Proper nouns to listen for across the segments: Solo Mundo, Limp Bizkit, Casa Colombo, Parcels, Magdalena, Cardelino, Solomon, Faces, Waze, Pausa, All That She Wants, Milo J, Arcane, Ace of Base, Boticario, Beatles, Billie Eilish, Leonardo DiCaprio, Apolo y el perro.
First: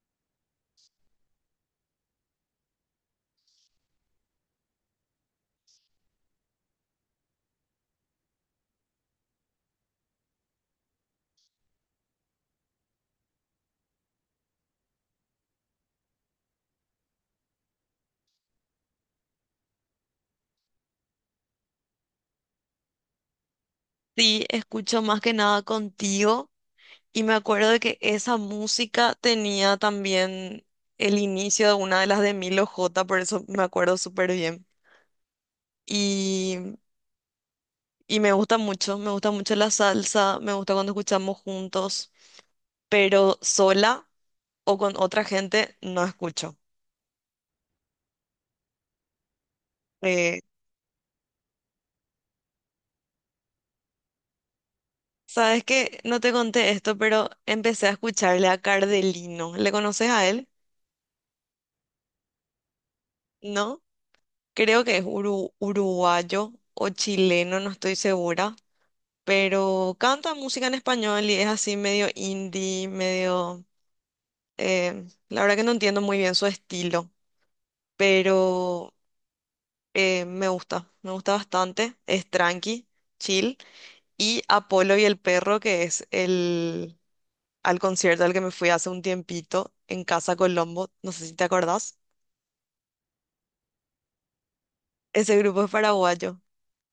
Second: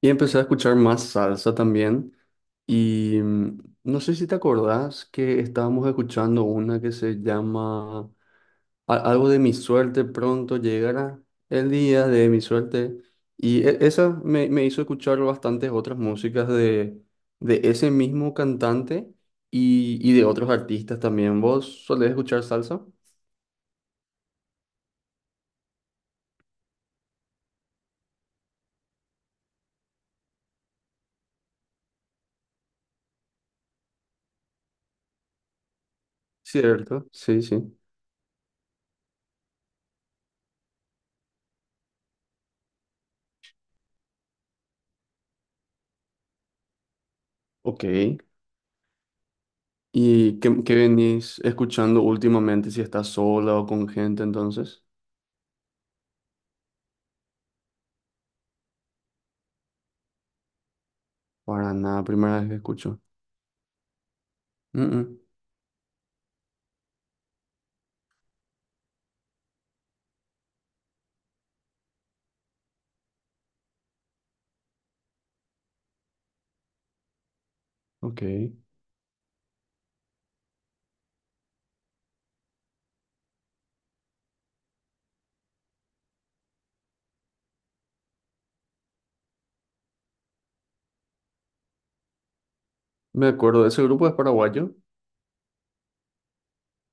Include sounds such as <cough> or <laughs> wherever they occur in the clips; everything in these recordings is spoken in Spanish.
Y empecé a escuchar más salsa también. Y no sé si te acordás que estábamos escuchando una que se llama algo de mi suerte, pronto llegará el día de mi suerte. Y esa me hizo escuchar bastantes otras músicas de ese mismo cantante y de otros artistas también. ¿Vos solés escuchar salsa? Sí, escucho más que nada contigo y me acuerdo de que esa música tenía también el inicio de una de las de Milo J, por eso me acuerdo súper bien. Y, Cierto, sí, sí. y me gusta mucho la salsa, me gusta cuando escuchamos juntos, pero sola o con otra gente no escucho. Ok. Eh, ¿Y qué venís escuchando últimamente? Si estás sola o con gente, entonces. ¿Sabes qué? No te conté esto, pero empecé a escucharle a Cardelino. ¿Le conoces a él? Para nada, primera vez que escucho. ¿No? Mm, Creo que es mm, uruguayo o chileno, no estoy segura, pero canta música en español y es así medio indie, la verdad que no entiendo muy bien su estilo, ok. pero me gusta bastante. Es tranqui, chill. Y Apolo y el perro, que es el... al concierto al que me fui hace un tiempito en Casa Colombo, no sé si te acordás. Me acuerdo, ese grupo es paraguayo Ese grupo es paraguayo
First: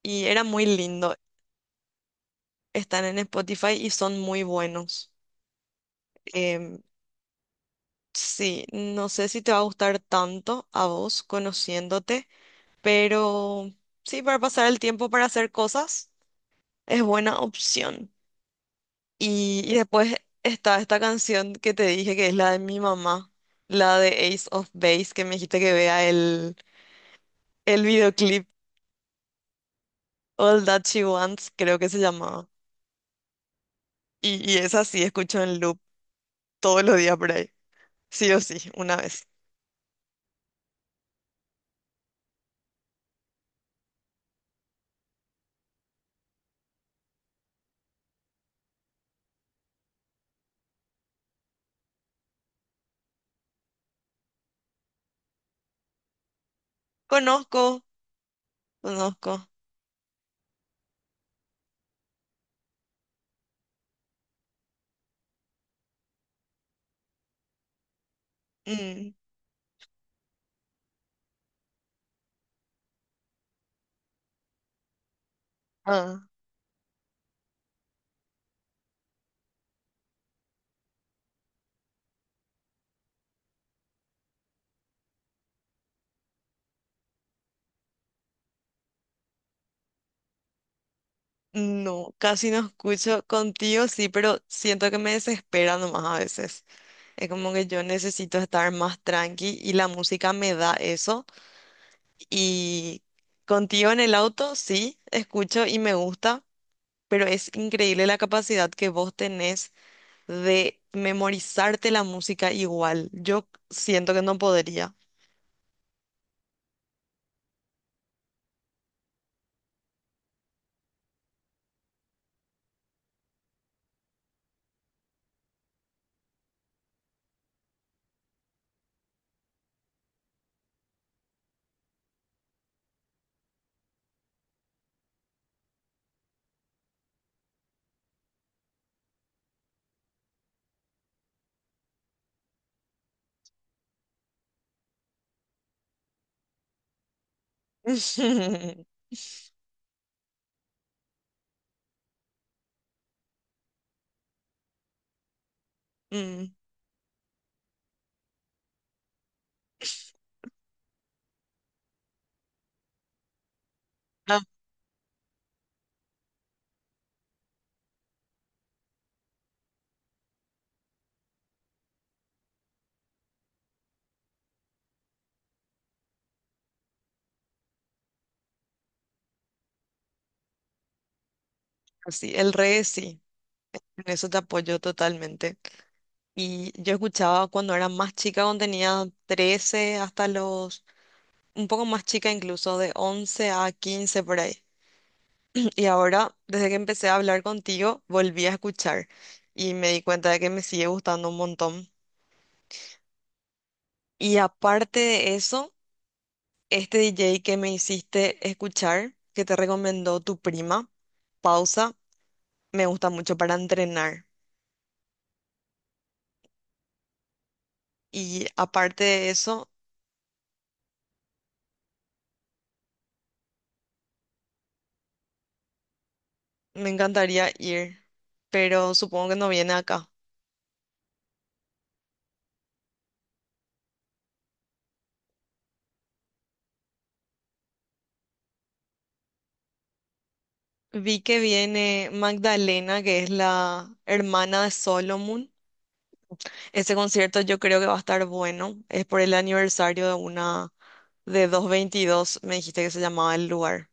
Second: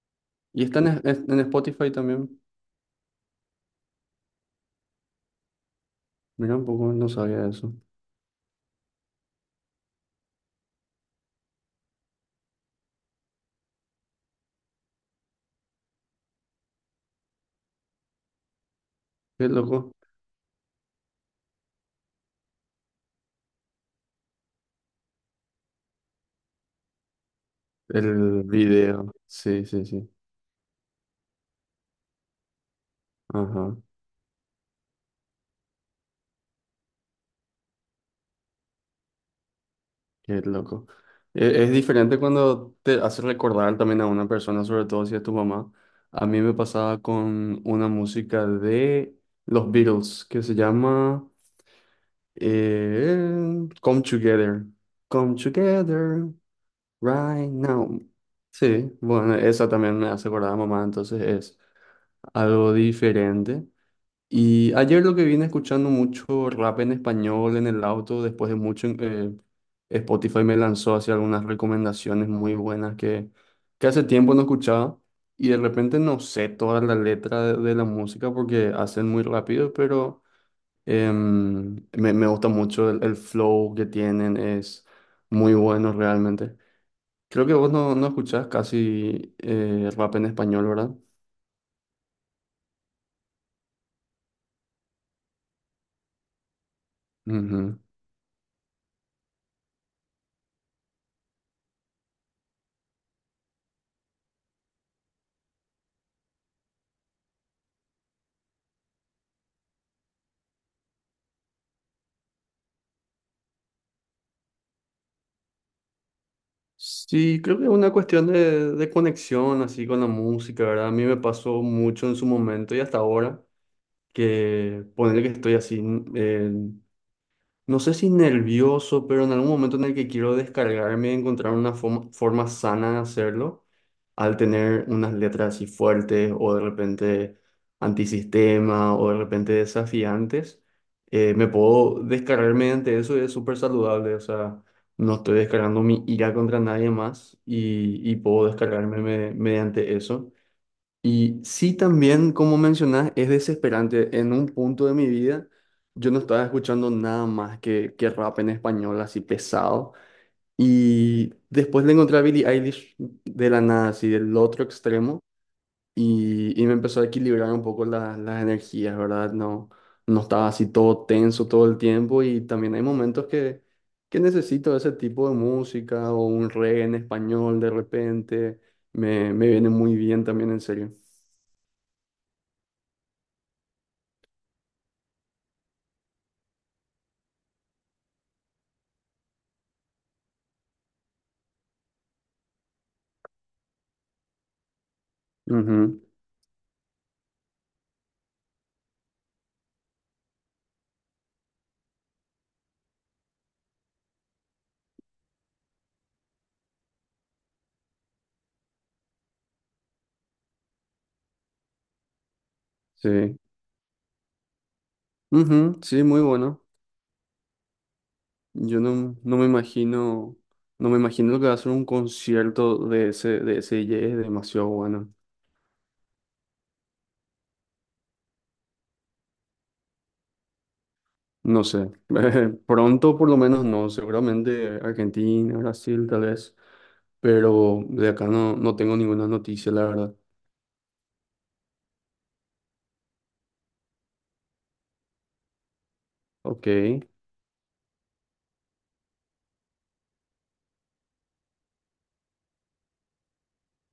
y era y muy está lindo. En Spotify también. Están en Spotify y son muy buenos. Mira un Em, poco, no sabía eso. sí, no sé si te va a gustar tanto a vos conociéndote, pero sí, para pasar el tiempo para hacer cosas es buena opción. Qué Y loco. después está esta canción que te dije que es la de mi mamá, la de Ace of Base, que me dijiste que vea el El videoclip video. Sí, sí, sí. All That She Wants, creo que se llamaba. Ajá, Y esa sí escucho en loop todos los días por ahí, sí o sí, una vez. qué loco. Es, diferente cuando te hace recordar también a una persona, sobre todo si es tu mamá. A mí me pasaba con una música de los Beatles que se llama Come Together. Come Together. Right Conozco, now. Sí, conozco. bueno, esa también me hace acordar a mamá, entonces es algo diferente. Y ayer lo que vine escuchando mucho rap en español en el auto, después de mucho, Mm, Spotify me lanzó hacia algunas recomendaciones muy buenas que hace tiempo no escuchaba y de repente no ah. sé toda la letra de la música porque hacen muy rápido, pero me gusta mucho el flow que tienen, es muy bueno realmente. Creo que vos no escuchás casi rap en español, ¿verdad? No, casi no escucho contigo, sí, pero siento que me desespera nomás a veces. Es como que Ujú. yo necesito estar más tranqui y la música me da eso. Y contigo en el auto, sí, escucho y me gusta, pero es increíble la capacidad que vos tenés de memorizarte la música igual. Yo siento que no podría. Sí, creo que es una cuestión de conexión así con la música, ¿verdad? A mí me pasó mucho en su momento y hasta ahora que ponerle que estoy así, eh, no sé si nervioso, pero en algún momento en el que quiero descargarme y encontrar una forma sana de hacerlo, al tener unas letras así fuertes o de repente antisistema o de repente desafiantes, me puedo descargar mediante eso y es súper saludable. O sea, no estoy descargando mi ira contra nadie más y puedo <laughs> descargarme mediante eso. Y sí, también, como mencionás, es desesperante. En un punto de mi vida, yo no estaba Mm, escuchando nada más que rap en español así pesado. Y después le encontré a Billie Eilish de la nada, así del ah, otro extremo, y me empezó a equilibrar un poco las energías, ¿verdad? No, no estaba así todo tenso todo el tiempo y también hay momentos que necesito ese tipo de música o un reggae en español de repente, me viene muy bien también, en serio. sí, el reggae sí. En eso te apoyo totalmente. Y yo escuchaba cuando era más chica, cuando tenía 13 un poco más chica incluso, de 11 a 15 por ahí. <clears throat> Y Ujú, ahora, desde que empecé a hablar contigo, volví a escuchar y me di cuenta de que me sigue gustando un montón. Y aparte de eso, este DJ que me hiciste escuchar, que te recomendó tu prima, Pausa, me gusta mucho sí, para entrenar. Ujú, sí, muy bueno. Y Yo aparte de no me eso, imagino, no me imagino lo que va a ser un concierto de ese DJ, es demasiado bueno. me encantaría ir, pero supongo que no viene acá. No sé, <laughs> pronto por lo menos no, seguramente Argentina, Brasil tal vez, pero de acá no, no tengo ninguna noticia, la verdad. Vi que viene Magdalena, que es la hermana de Solomon. Ok, Ese concierto yo creo que va a estar bueno. Es por el aniversario de una de 222, me dijiste que se llamaba el lugar.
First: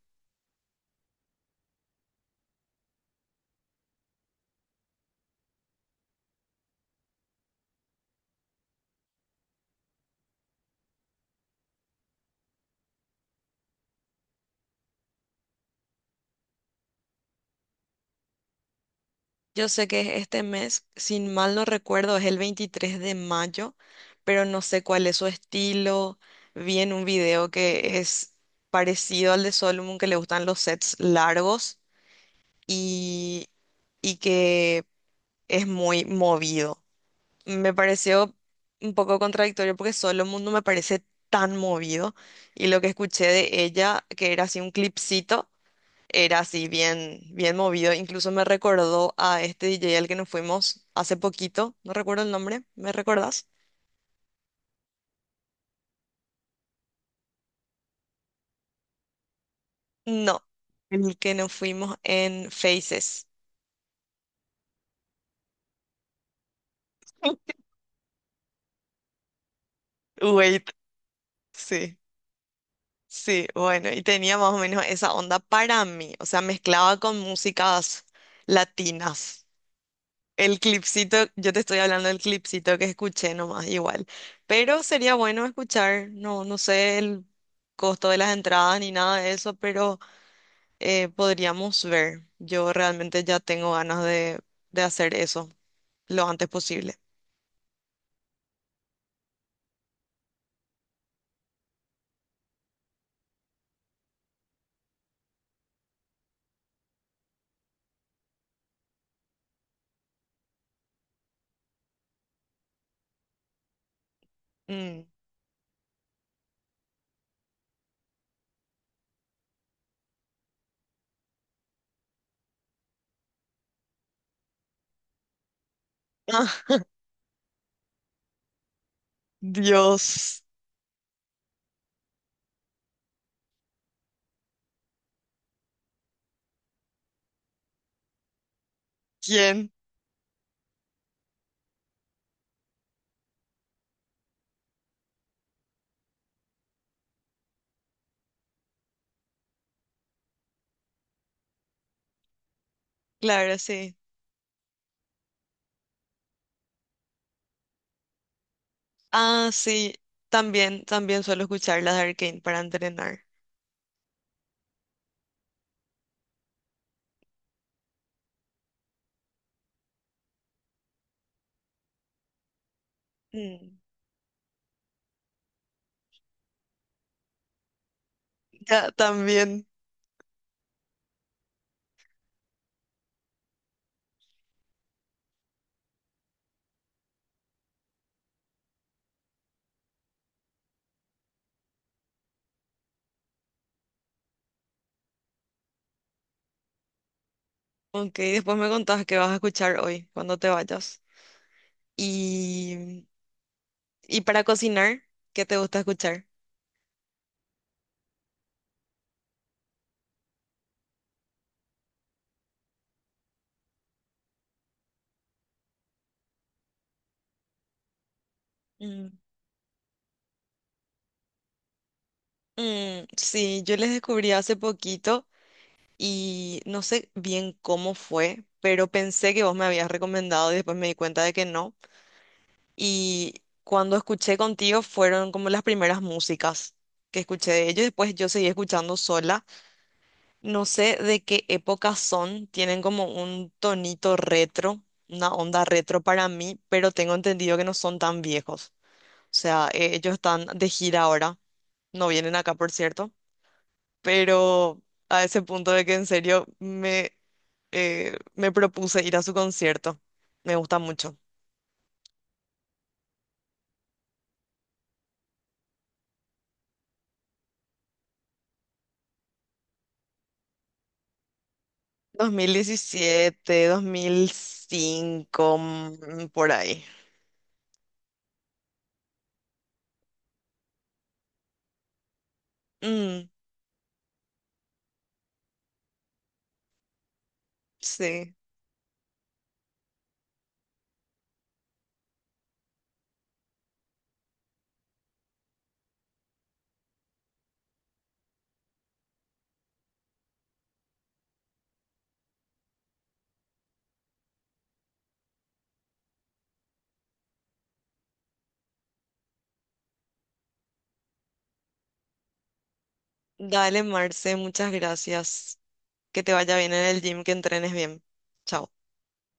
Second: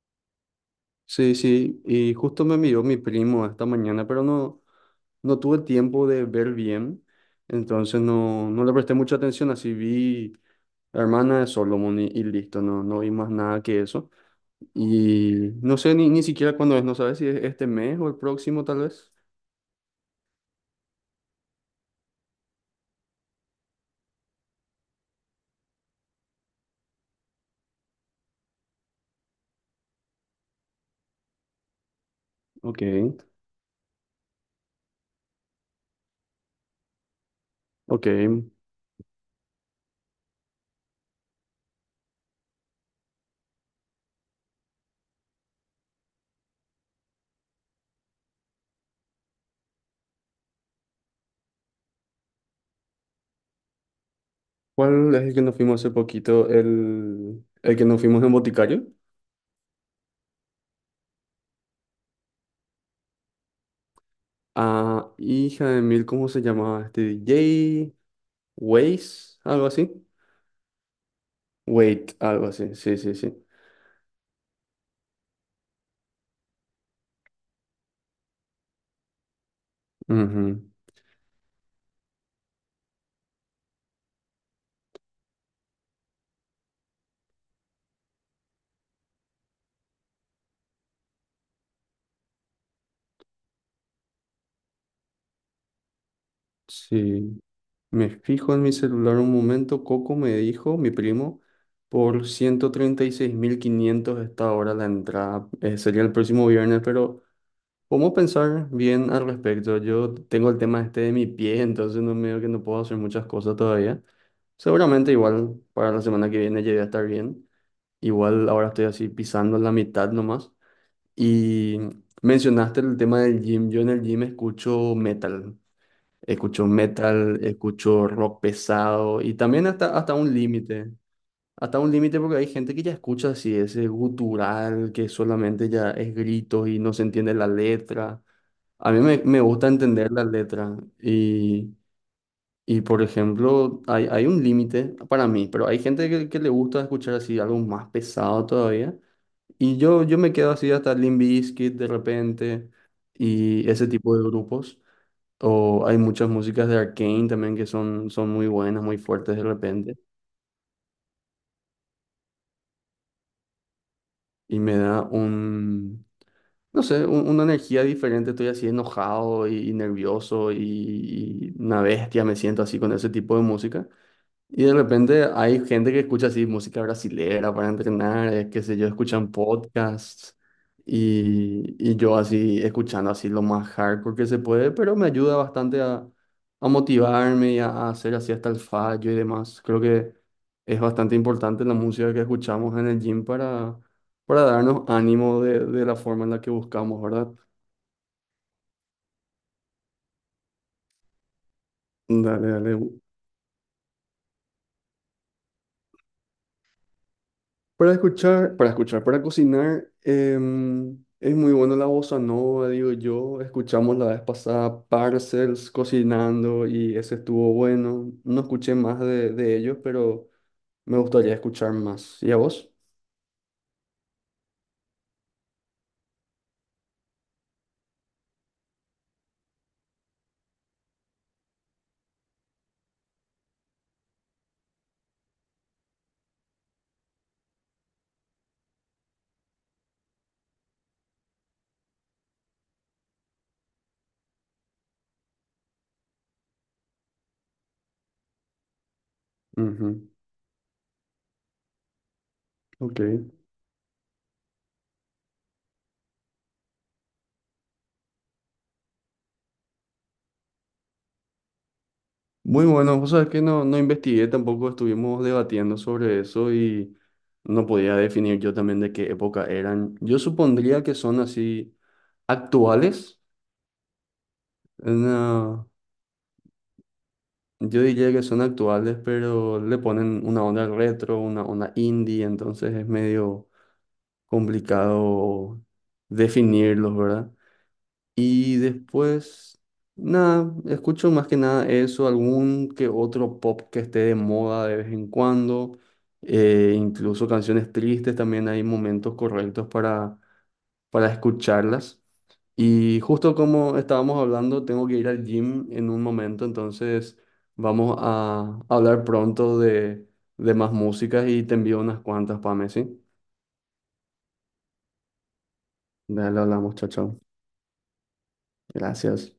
sí, sí, y justo me envió mi primo esta mañana, pero no, no tuve tiempo de ver bien, entonces no, no le presté mucha atención, así vi la hermana de Solomon y listo, no, no vi más nada que eso. Y no sé ni siquiera cuándo es, no sabes si es este mes o el próximo tal vez. Yo sé que es este mes, sin mal no recuerdo, es el 23 de mayo, pero no sé cuál es su estilo. Vi en un video que es parecido al de Solomon, que le gustan los sets largos Ok, y, y que es muy movido. Me ok. pareció un poco contradictorio porque Solo Mundo me parece tan movido y lo que escuché de ella, que era así un clipcito, era así bien, bien movido. Incluso me recordó a este DJ al que nos fuimos hace poquito, no recuerdo el nombre, ¿me recordás? ¿Cuál es el que nos fuimos hace poquito? El que nos fuimos en Boticario. No, el que nos fuimos en Faces. Ah, hija de mil, ¿cómo se llamaba? Este <laughs> DJ, Waze, algo así. Wait, sí. Wait, algo así, sí, sí, sí. Sí, bueno, y tenía más o menos esa onda para mí, o sea, mezclaba con músicas latinas. El Ujú, clipcito, yo te estoy hablando del clipcito que escuché nomás, igual, pero sería bueno escuchar, no sé el costo de las entradas ni nada de eso, pero podríamos ver. Yo realmente ya tengo ganas de hacer eso lo antes posible. sí, me fijo en mi celular un momento. Coco me dijo, mi primo, por 136.500 está ahora la entrada. Sería el próximo viernes, pero ¿cómo pensar bien al respecto? Yo tengo el tema este de mi pie, entonces no medio que no puedo hacer muchas cosas todavía. Mm. Seguramente igual para la semana que viene llegué a estar bien. Igual ahora estoy así pisando la mitad nomás. Y mencionaste el tema del gym. Yo en el gym escucho metal. Escucho <laughs> metal, escucho rock pesado y también hasta un Dios, límite. Hasta un límite porque hay gente que ya escucha así ese gutural que solamente ya es gritos y no se entiende la letra. A mí me gusta ¿quién? entender la letra y, por ejemplo, hay un límite para mí, pero hay gente que le gusta escuchar así algo más pesado todavía. Y yo me quedo así hasta Limp Bizkit de repente Claro, y ese sí. tipo de grupos. O hay muchas músicas de Arcane también que son muy buenas, muy fuertes de Ah, sí, repente. también, también suelo escuchar las de Arcane para entrenar. Y me da un, no sé, un- una energía diferente. Estoy así enojado y nervioso y una bestia me siento así con ese tipo de Mm, música. Y de repente hay gente que escucha así música brasilera para entrenar, qué sé yo, ya, escuchan también. podcasts y yo así escuchando así lo más hardcore que se puede, pero me ayuda bastante a motivarme y a hacer así hasta el fallo y demás. Creo que es bastante importante la música que escuchamos en el gym para darnos ánimo de la forma en la que buscamos, ¿verdad? Ok, después me contás qué vas a escuchar hoy cuando te vayas. Dale, dale. Y, y para cocinar, ¿qué te gusta escuchar? Para escuchar, para escuchar, para cocinar, es muy bueno la bossa nova, digo yo. Escuchamos la vez pasada Parcels cocinando y ese estuvo bueno. No escuché más Mm. De ellos, pero me gustaría escuchar más. ¿Y a vos? Mm, sí, yo les descubrí hace poquito y no sé bien cómo fue, pero pensé que vos me habías recomendado y después me di cuenta de que no. Y cuando escuché contigo fueron como las primeras músicas que escuché de ellos, después yo seguí escuchando sola. No sé de qué época son, tienen como un tonito retro, una onda retro para mí, pero tengo entendido que no son tan viejos. O sea, Ujú, ellos están de gira ahora, no vienen acá, por ok. cierto, pero a ese punto de que en serio me propuse ir a su concierto. Me gusta mucho. Muy bueno, vos sabés que no, no investigué, tampoco estuvimos debatiendo sobre eso y no podía definir yo también de qué época eran. Yo supondría que son así actuales. 2017, 2005, No. Por ahí. Yo diría que son actuales, pero le ponen una onda retro, una onda indie, entonces es Mm, medio complicado definirlos, ¿verdad? sí. Y después, nada, escucho más que nada eso, algún que otro pop que esté de moda de vez en cuando, incluso canciones tristes, también hay momentos correctos para escucharlas. Y justo como estábamos hablando, tengo que ir al gym en un momento, entonces vamos a hablar pronto de más músicas y te envío unas cuantas para Messi. Dale, Marce, muchas gracias. Que te Dale, vaya bien hablamos, en chao, el chao. gym, que entrenes bien. Chao. Gracias.